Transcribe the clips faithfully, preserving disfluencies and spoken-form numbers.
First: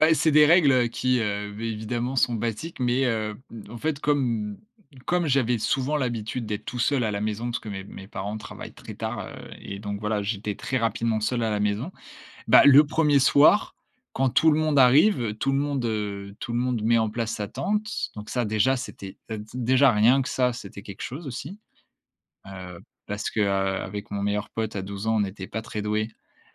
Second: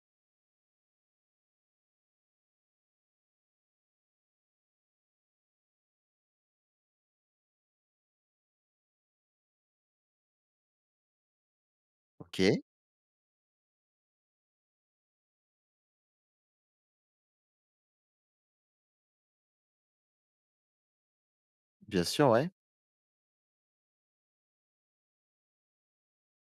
Beh, c'est des règles, heu, qui, heu vi évidemment sont basiques, mais, heu, mmh en fait, comme comme j'avais souvent l'habitude d'être tout seul à la maison parce que mes mes parents travaillent très tard, heu et donc voilà, j'étais très rapidement seul à la maison. OK. Bah, le premier soir, quand tout le monde arrive, tout le monde, heu, tout le monde met en place sa tente. Donc ça déjà, c'était, heu, d déjà rien que ça, c'était quelque chose aussi. Bien sûr, ouais. Heu, parce que, heu, avec mon meilleur pote à douze ans, on n'était pas très doués.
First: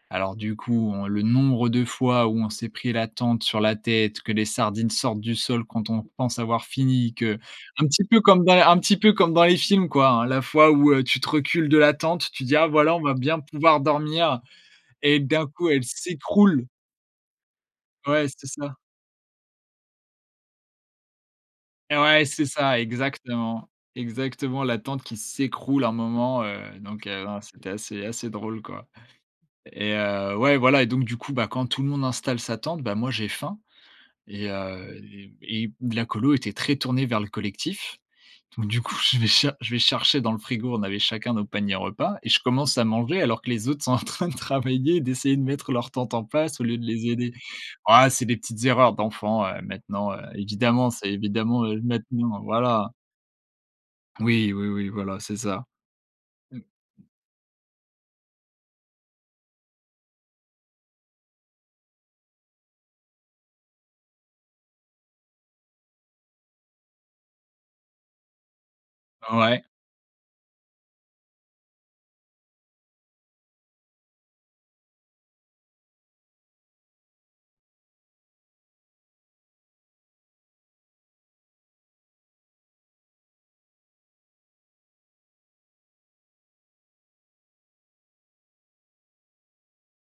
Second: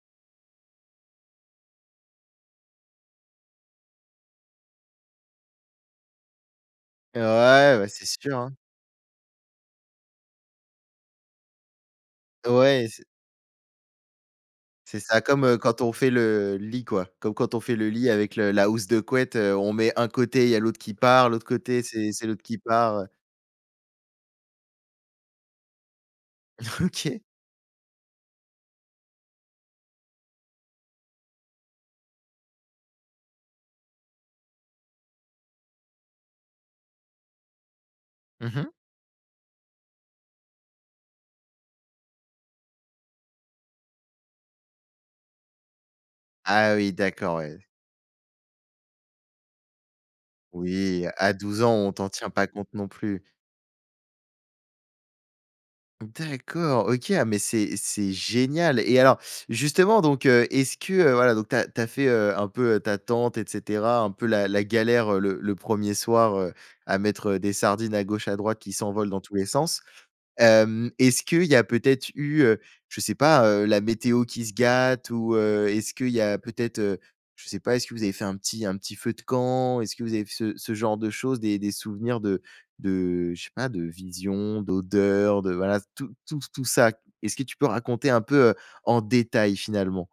Alors du coup, on le nombre de fois où on s'est pris la tente sur la tête, que les sardines sortent du sol quand on pense avoir fini, Heu, que ouais, un bah, petit c'est peu sûr comme dans hein. un petit peu comme dans les films quoi hein, la fois où, heu, tu te recules de la tente, tu dis: «Ah Ouais et voilà, on c'est va bien pouvoir dormir» c'est et ça d'un comme, heu, coup, quand elle on fait le s'écroule. lit quoi. Comme quand on fait le lit Ouais, avec c'est le la ça. housse de couette, heu, on met un côté, il y a l'autre qui part. L'autre côté, Et c'est ouais, c'est l'autre c'est qui ça, part, heu. exactement. Exactement, la tente qui s'écroule un moment, heu, donc, OK. heu, non, c'était assez assez drôle quoi et heu, ouais, voilà et donc du coup, bah, quand tout le monde installe sa tente, bah, moi j'ai faim et heu, les et d la colo était très tournée vers le collectif. Mmh Donc mh. du coup je vais cha je vais chercher dans le frigo, on avait chacun nos paniers repas et je commence à manger alors que les autres sont en train de travailler, d'essayer de mettre leurs tentes en place, au Ah lieu de oui, les aider. d'accord ouais. Oh, c'est des petites erreurs d'enfants, heu, maintenant, heu, évidemment, Oui c'est à douze évidemment, ans, heu, on t'en tient maintenant, pas compte non voilà. plus. Oui, oui, oui, voilà, c'est ça. mmh. D'accord. OK, ah mais c'est c'est génial et alors justement donc, heu, est-ce que, heu, voilà donc tu as tu as fait, heu, un peu ta tente et cetera. Un peu la la galère, heu, le le premier soir, heu, à mettre, heu, des sardines à gauche, à droite qui s'envolent dans tous les Ouais sens. Hem, est-ce qu'il y a peut-être eu, heu, je sais pas, heu, la météo qui se gâte ou, heu, est ce qu'il y a peut être, heu, je sais pas est ce que vous avez fait un petit un petit feu de camp? Est ce que vous avez f ce ce genre de choses, des-des souvenirs de de je sais pas. De vision, d'odeur, de voilà s tout tout tout ça. Est-ce que tu peux raconter un peu, heu, en détail finalement?